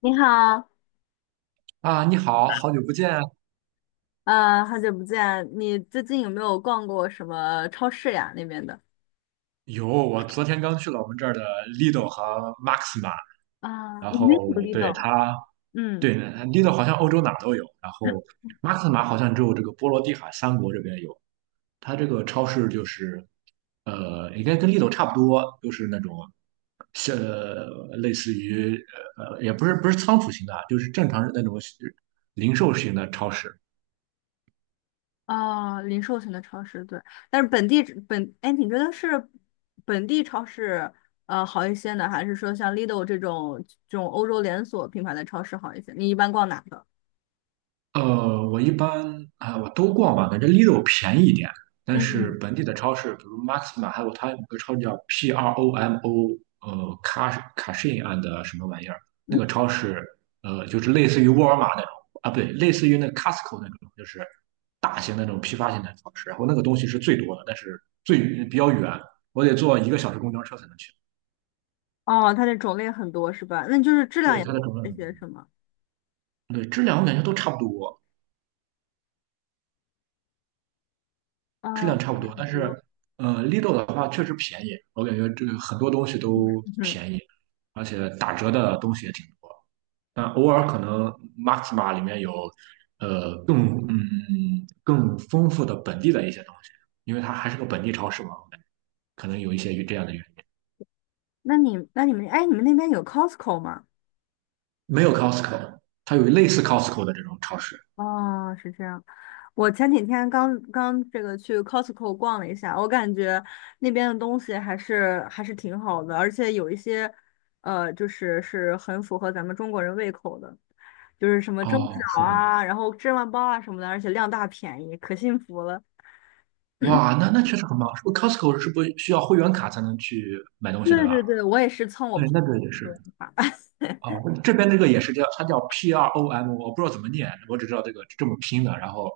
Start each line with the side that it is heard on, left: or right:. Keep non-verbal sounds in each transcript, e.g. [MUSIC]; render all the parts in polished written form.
left: 你好，
right: 啊，你好，好久不见啊。
left: 好久不见，你最近有没有逛过什么超市呀？那边的。
right: 有，我昨天刚去了我们这儿的 l i d o 和 Maxima，
left: 啊，
right: 然
left: 你没
right: 后
left: 有
right: 对
left: Lidl。
right: 它，
left: 嗯。
right: 对 l i d o 好像欧洲哪儿都有，然后 Maxima 好像只有这个波罗的海三国这边有。它这个超市就是，应该跟 l i d o 差不多，都是那种，像类似于也不是仓储型的啊，就是正常那种零售型的超市。
left: 啊，零售型的超市，对。但是本地本，哎，你觉得是本地超市好一些呢，还是说像 Lidl 这种欧洲连锁品牌的超市好一些？你一般逛哪个？
right: 我一般啊、我都逛吧，感觉 Lidl 便宜一点，但是
left: 嗯。
right: 本地的超市，比如 Maxima，还有它有个超市叫 PROMO，卡卡什 i and 什么玩意儿，那个超市，就是类似于沃尔玛那种啊，不对，类似于那 Costco 那种，就是大型那种批发型的超市，然后那个东西是最多的，但是最比较远，我得坐1个小时公交车才能去，
left: 哦，它的种类很多是吧？那就是质量
right: 对
left: 也会
right: 它的
left: 好
right: 整
left: 一
right: 个
left: 些是吗？
right: 对质量我感觉都差不多，质
left: 啊，
right: 量差不
left: 很
right: 多，但
left: 多。
right: 是Lidl 的话确实便宜，我感觉这个很多东西都
left: 嗯，
right: 便宜，而且打折的东西也挺多。但偶尔可能 Maxima 里面有更丰富的本地的一些东西，因为它还是个本地超市嘛，我感觉可能有一些与这样的原因。
left: 那你们，哎，你们那边有 Costco 吗？
right: 没有 Costco，它有类似 Costco 的这种超市。
left: 哦，是这样。我前几天刚刚这个去 Costco 逛了一下，我感觉那边的东西还是挺好的，而且有一些，就是是很符合咱们中国人胃口的，就是什么蒸
right: 哦，
left: 饺
right: 是的。
left: 啊，然后芝麻包啊什么的，而且量大便宜，可幸福了。
right: 哇，那确实很棒。是不是 Costco 是不是需要会员卡才能去买东西的
left: 对
right: 吧？
left: 对对，我也是蹭我
right: 对，
left: 朋
right: 那个也是。
left: 友的做法。
right: 哦，
left: [LAUGHS]
right: 这边那个也是叫，它叫 PROM，我不知道怎么念，我只知道这个这么拼的。然后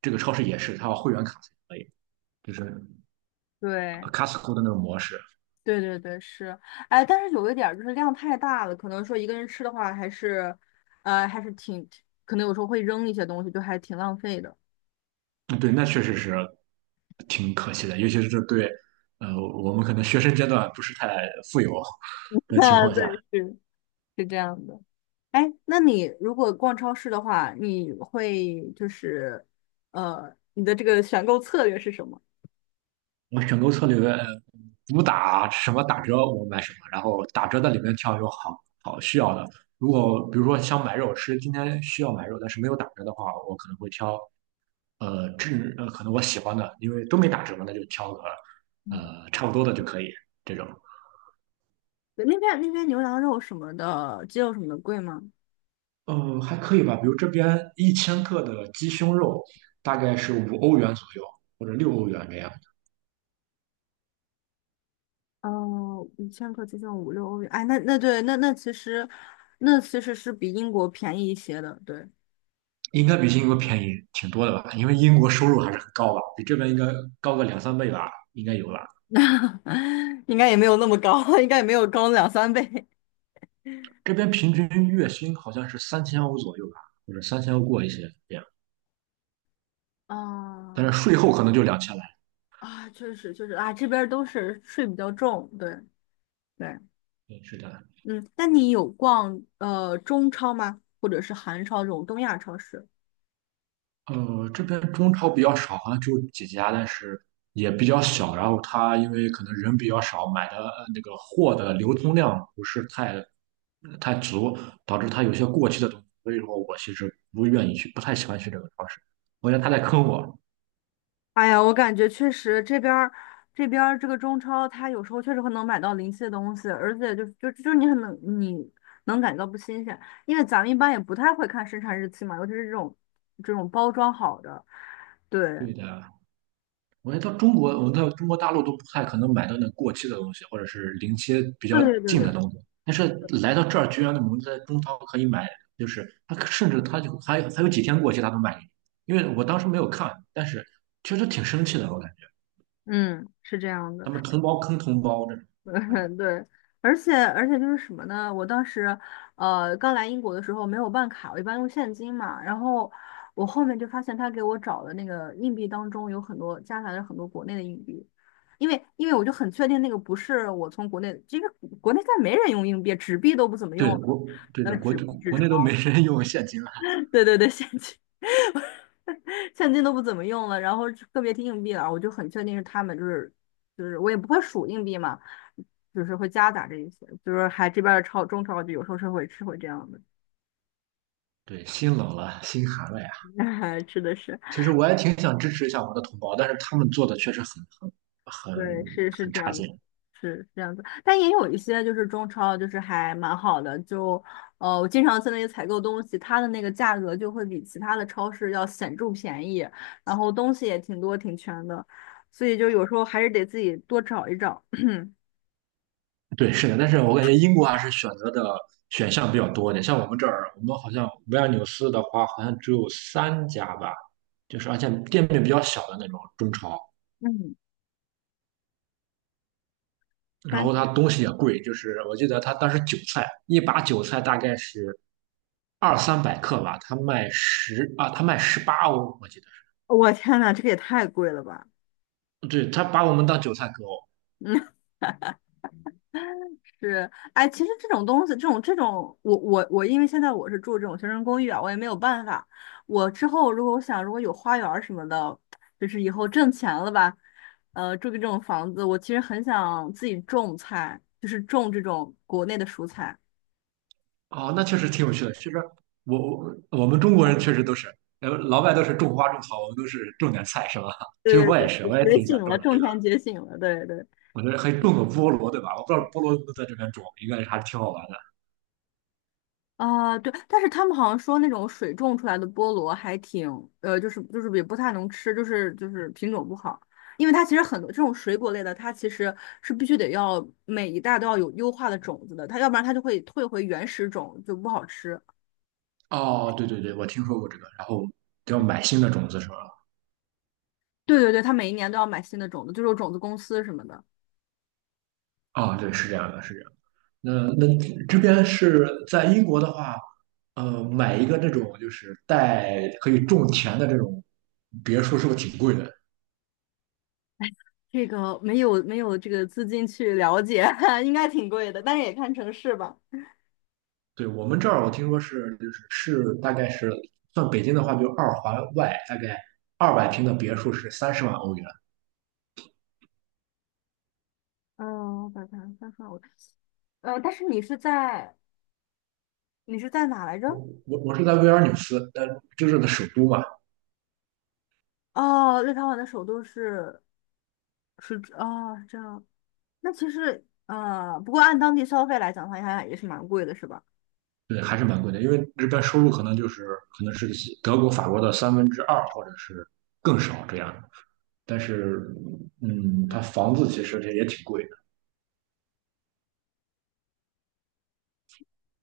right: 这个超市也是，它要会员卡才可以，就是
left: 对，
right: Costco 的那种模式。
left: 对对对，是。哎，但是有一点儿就是量太大了，可能说一个人吃的话，还是，呃，还是挺，可能有时候会扔一些东西，就还挺浪费的。
right: 嗯对，那确实是挺可惜的，尤其是对我们可能学生阶段不是太富有
left: [LAUGHS]
right: 的情
left: 啊，
right: 况
left: 对，
right: 下。
left: 是是这样的。哎，那你如果逛超市的话，你会就是，你的这个选购策略是什么？
right: 我选购策略主打什么打折我买什么，然后打折的里面挑有好好需要的。如果比如说想买肉吃，今天需要买肉，但是没有打折的话，我可能会挑呃质呃可能我喜欢的，因为都没打折嘛，那就挑个
left: 嗯。
right: 差不多的就可以这种。
left: 对，那边那边牛羊肉什么的，鸡肉什么的贵吗？
right: 嗯，还可以吧，比如这边1千克的鸡胸肉大概是5欧元左右或者6欧元这样。
left: 哦，1千克接近五六欧元。哎，那对，那其实，那其实是比英国便宜一些的，对。
right: 应该比英国便宜挺多的吧？因为英国收入还是很高吧，比这边应该高个两三倍吧，应该有吧。
left: [LAUGHS] 应该也没有那么高，应该也没有高两三倍。
right: 这边平均月薪好像是三千欧左右吧，或者三千欧过一些这样，
left: [LAUGHS]
right: 但是
left: 啊
right: 税后可能就2000来。
left: 啊，确实确实啊，这边儿都是税比较重，对对。
right: 对，是的。
left: 嗯，那你有逛中超吗？或者是韩超这种东亚超市？
right: 这边中超比较少，好像只有几家，但是也比较小。然后他因为可能人比较少，买的那个货的流通量不是太足，导致他有些过期的东西。所以说我其实不愿意去，不太喜欢去这个超市，我觉得他在坑我。
left: 哎呀，我感觉确实这边儿这个中超，它有时候确实会能买到临期的东西，而且就你很能你能感觉到不新鲜，因为咱们一般也不太会看生产日期嘛，尤其是这种包装好的，对
right: 对的，我觉得到中国，我到中国大陆都不太可能买到那过期的东西，或者是临期比较
left: 对对对
right: 近的
left: 对。
right: 东西。但是来到这儿，居然我们在中超可以买，就是他甚至他就还有几天过期，他都卖给你。因为我当时没有看，但是确实挺生气的，我感觉
left: 嗯，是这样的。
right: 他们同胞坑同胞这种。
left: [LAUGHS]
right: 哎，
left: 嗯对。而且就是什么呢？我当时，刚来英国的时候没有办卡，我一般用现金嘛。然后我后面就发现他给我找的那个硬币当中有很多夹杂着很多国内的硬币，因为我就很确定那个不是我从国内，这个国内再没人用硬币，纸币都不怎么用
right: 对
left: 了，
right: 国对
left: 呃，
right: 的国
left: 纸纸
right: 国
left: 钞。
right: 内都没人用现金了，
left: [LAUGHS] 对对对，现金。[LAUGHS] 现金都不怎么用了，然后特别提硬币了，我就很确定是他们，就是我也不会数硬币嘛，就是会夹杂着一些，就是还这边儿超中超就有时候是会吃会这样
right: 对，心冷了，心寒了呀。
left: 的，[LAUGHS] 吃的是。
right: 其实我也挺想支持一下我的同胞，但是他们做的确实很很
left: 对，是是
right: 很
left: 这
right: 差
left: 样子，
right: 劲。
left: 是是这样子。但也有一些就是中超，就是还蛮好的，就我经常在那里采购东西，它的那个价格就会比其他的超市要显著便宜，然后东西也挺多挺全的，所以就有时候还是得自己多找一找。[LAUGHS]
right: 对，是的，但是我感觉英国还是选择的选项比较多一点。像我们这儿，我们好像维尔纽斯的话，好像只有三家吧，就是而且店面比较小的那种中超，
left: [CLEARS THROAT] 嗯，
right: 然
left: 但
right: 后它
left: 是
right: 东西也贵，就是我记得他当时韭菜一把韭菜大概是二三百克吧，他卖18欧，我记得
left: 我天呐，这个也太贵了吧！
right: 是，对，他把我们当韭菜割哦。
left: [LAUGHS] 嗯。是，哎，其实这种东西，这种这种，我，因为现在我是住这种学生公寓啊，我也没有办法。我之后如果我想，如果有花园儿什么的，就是以后挣钱了吧，住个这种房子，我其实很想自己种菜，就是种这种国内的蔬菜。
right: 哦，那确实挺有趣的。其实我们中国人确实都是，老外都是种花种草，我们都是种点菜，是吧？[LAUGHS] 其实
left: 对
right: 我也
left: 对
right: 是，
left: 对，
right: 我也
left: 觉
right: 挺
left: 醒
right: 想种
left: 了，
right: 点这
left: 种
right: 个。
left: 田觉醒了，对对。
right: 我觉得可以种个菠萝，对吧？我不知道菠萝能不能在这边种，应该还是挺好玩的。
left: 啊，对，但是他们好像说那种水种出来的菠萝还挺，就是也不太能吃，就是品种不好，因为它其实很多这种水果类的，它其实是必须得要每一代都要有优化的种子的，它要不然它就会退回原始种，就不好吃。
right: 哦，对对对，我听说过这个。然后要买新的种子是吧？
left: 对对对，它每一年都要买新的种子，就是有种子公司什么的。
right: 哦，对，是这样的，是这样的那这边是在英国的话，买一个那种就是带可以种田的这种别墅，是不是挺贵的？
left: 这个没有这个资金去了解，[LAUGHS] 应该挺贵的，但是也看城市吧。
right: 对，我们这儿我听说大概是算北京的话，就二环外大概200平的别墅是30万欧元。
left: 嗯，我把它翻出来，我，但是你是在哪来着？
right: 我是在维尔纽斯，但就是的首都嘛，
left: 哦，立陶宛的首都是，是哦，是这样。那其实不过按当地消费来讲的话，应该也是蛮贵的，是吧？
right: 对，还是蛮贵的，因为这边收入可能是德国、法国的2/3或者是更少这样的。但是，它房子其实也挺贵。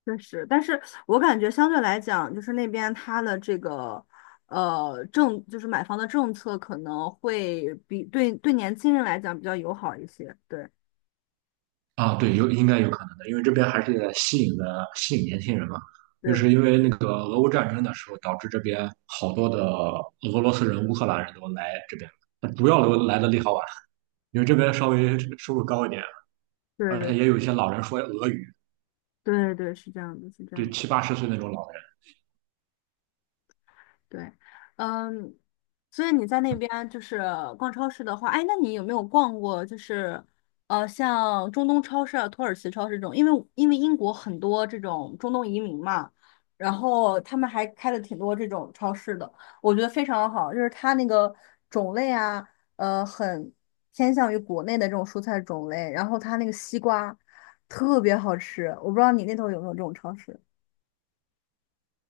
left: 确实，但是我感觉相对来讲，就是那边它的这个就是买房的政策可能会比对年轻人来讲比较友好一些。对
right: 啊，对，应该有可能的，因为这边还是在吸引年轻人嘛，就是
left: 对
right: 因为那个俄乌战争的时候，导致这边好多的俄罗斯人、乌克兰人都来这边，主要都来的利陶宛，因为这边稍微收入高一点，而且也
left: 对
right: 有一些老人说俄语，
left: 对对对，是这样的，是这样
right: 就
left: 的，
right: 七八十岁那种老人。
left: 对。嗯，所以你在那边就是逛超市的话，哎，那你有没有逛过就是像中东超市啊、土耳其超市这种？因为英国很多这种中东移民嘛，然后他们还开了挺多这种超市的，我觉得非常好，就是它那个种类啊，很偏向于国内的这种蔬菜种类，然后它那个西瓜特别好吃，我不知道你那头有没有这种超市。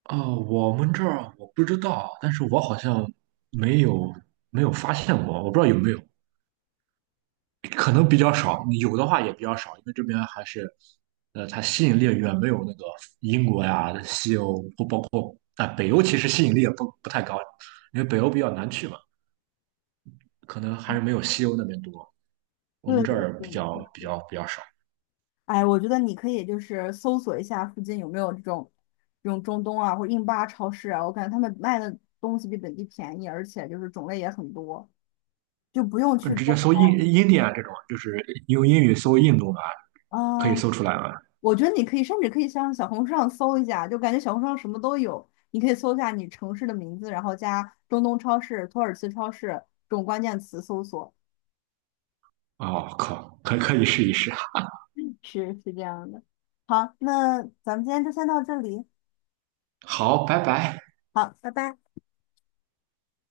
right: 啊，我们这儿我不知道，但是我好像没有没有发现过，我不知道有没有。可能比较少，有的话也比较少，因为这边还是，它吸引力远没有那个英国呀、西欧不包括啊、北欧，其实吸引力也不太高，因为北欧比较难去嘛，可能还是没有西欧那边多。我们
left: 对
right: 这儿
left: 对
right: 比较
left: 对，
right: 比较比较少，
left: 哎，我觉得你可以就是搜索一下附近有没有这种中东啊或者印巴超市啊，我感觉他们卖的东西比本地便宜，而且就是种类也很多，就不用
right: 嗯，
left: 去
right: 直接
left: 中
right: 搜印
left: 超
right: 印第安这种，就是用英语搜印度啊，
left: 啊。
right: 可以搜出来吗？
left: 我觉得你可以甚至可以上小红书上搜一下，就感觉小红书上什么都有。你可以搜一下你城市的名字，然后加中东超市、土耳其超市这种关键词搜索，
right: 哦，靠，可以试一试。
left: 是是这样的。好，那咱们今天就先到这里。
right: 好，拜拜。
left: 好，拜拜。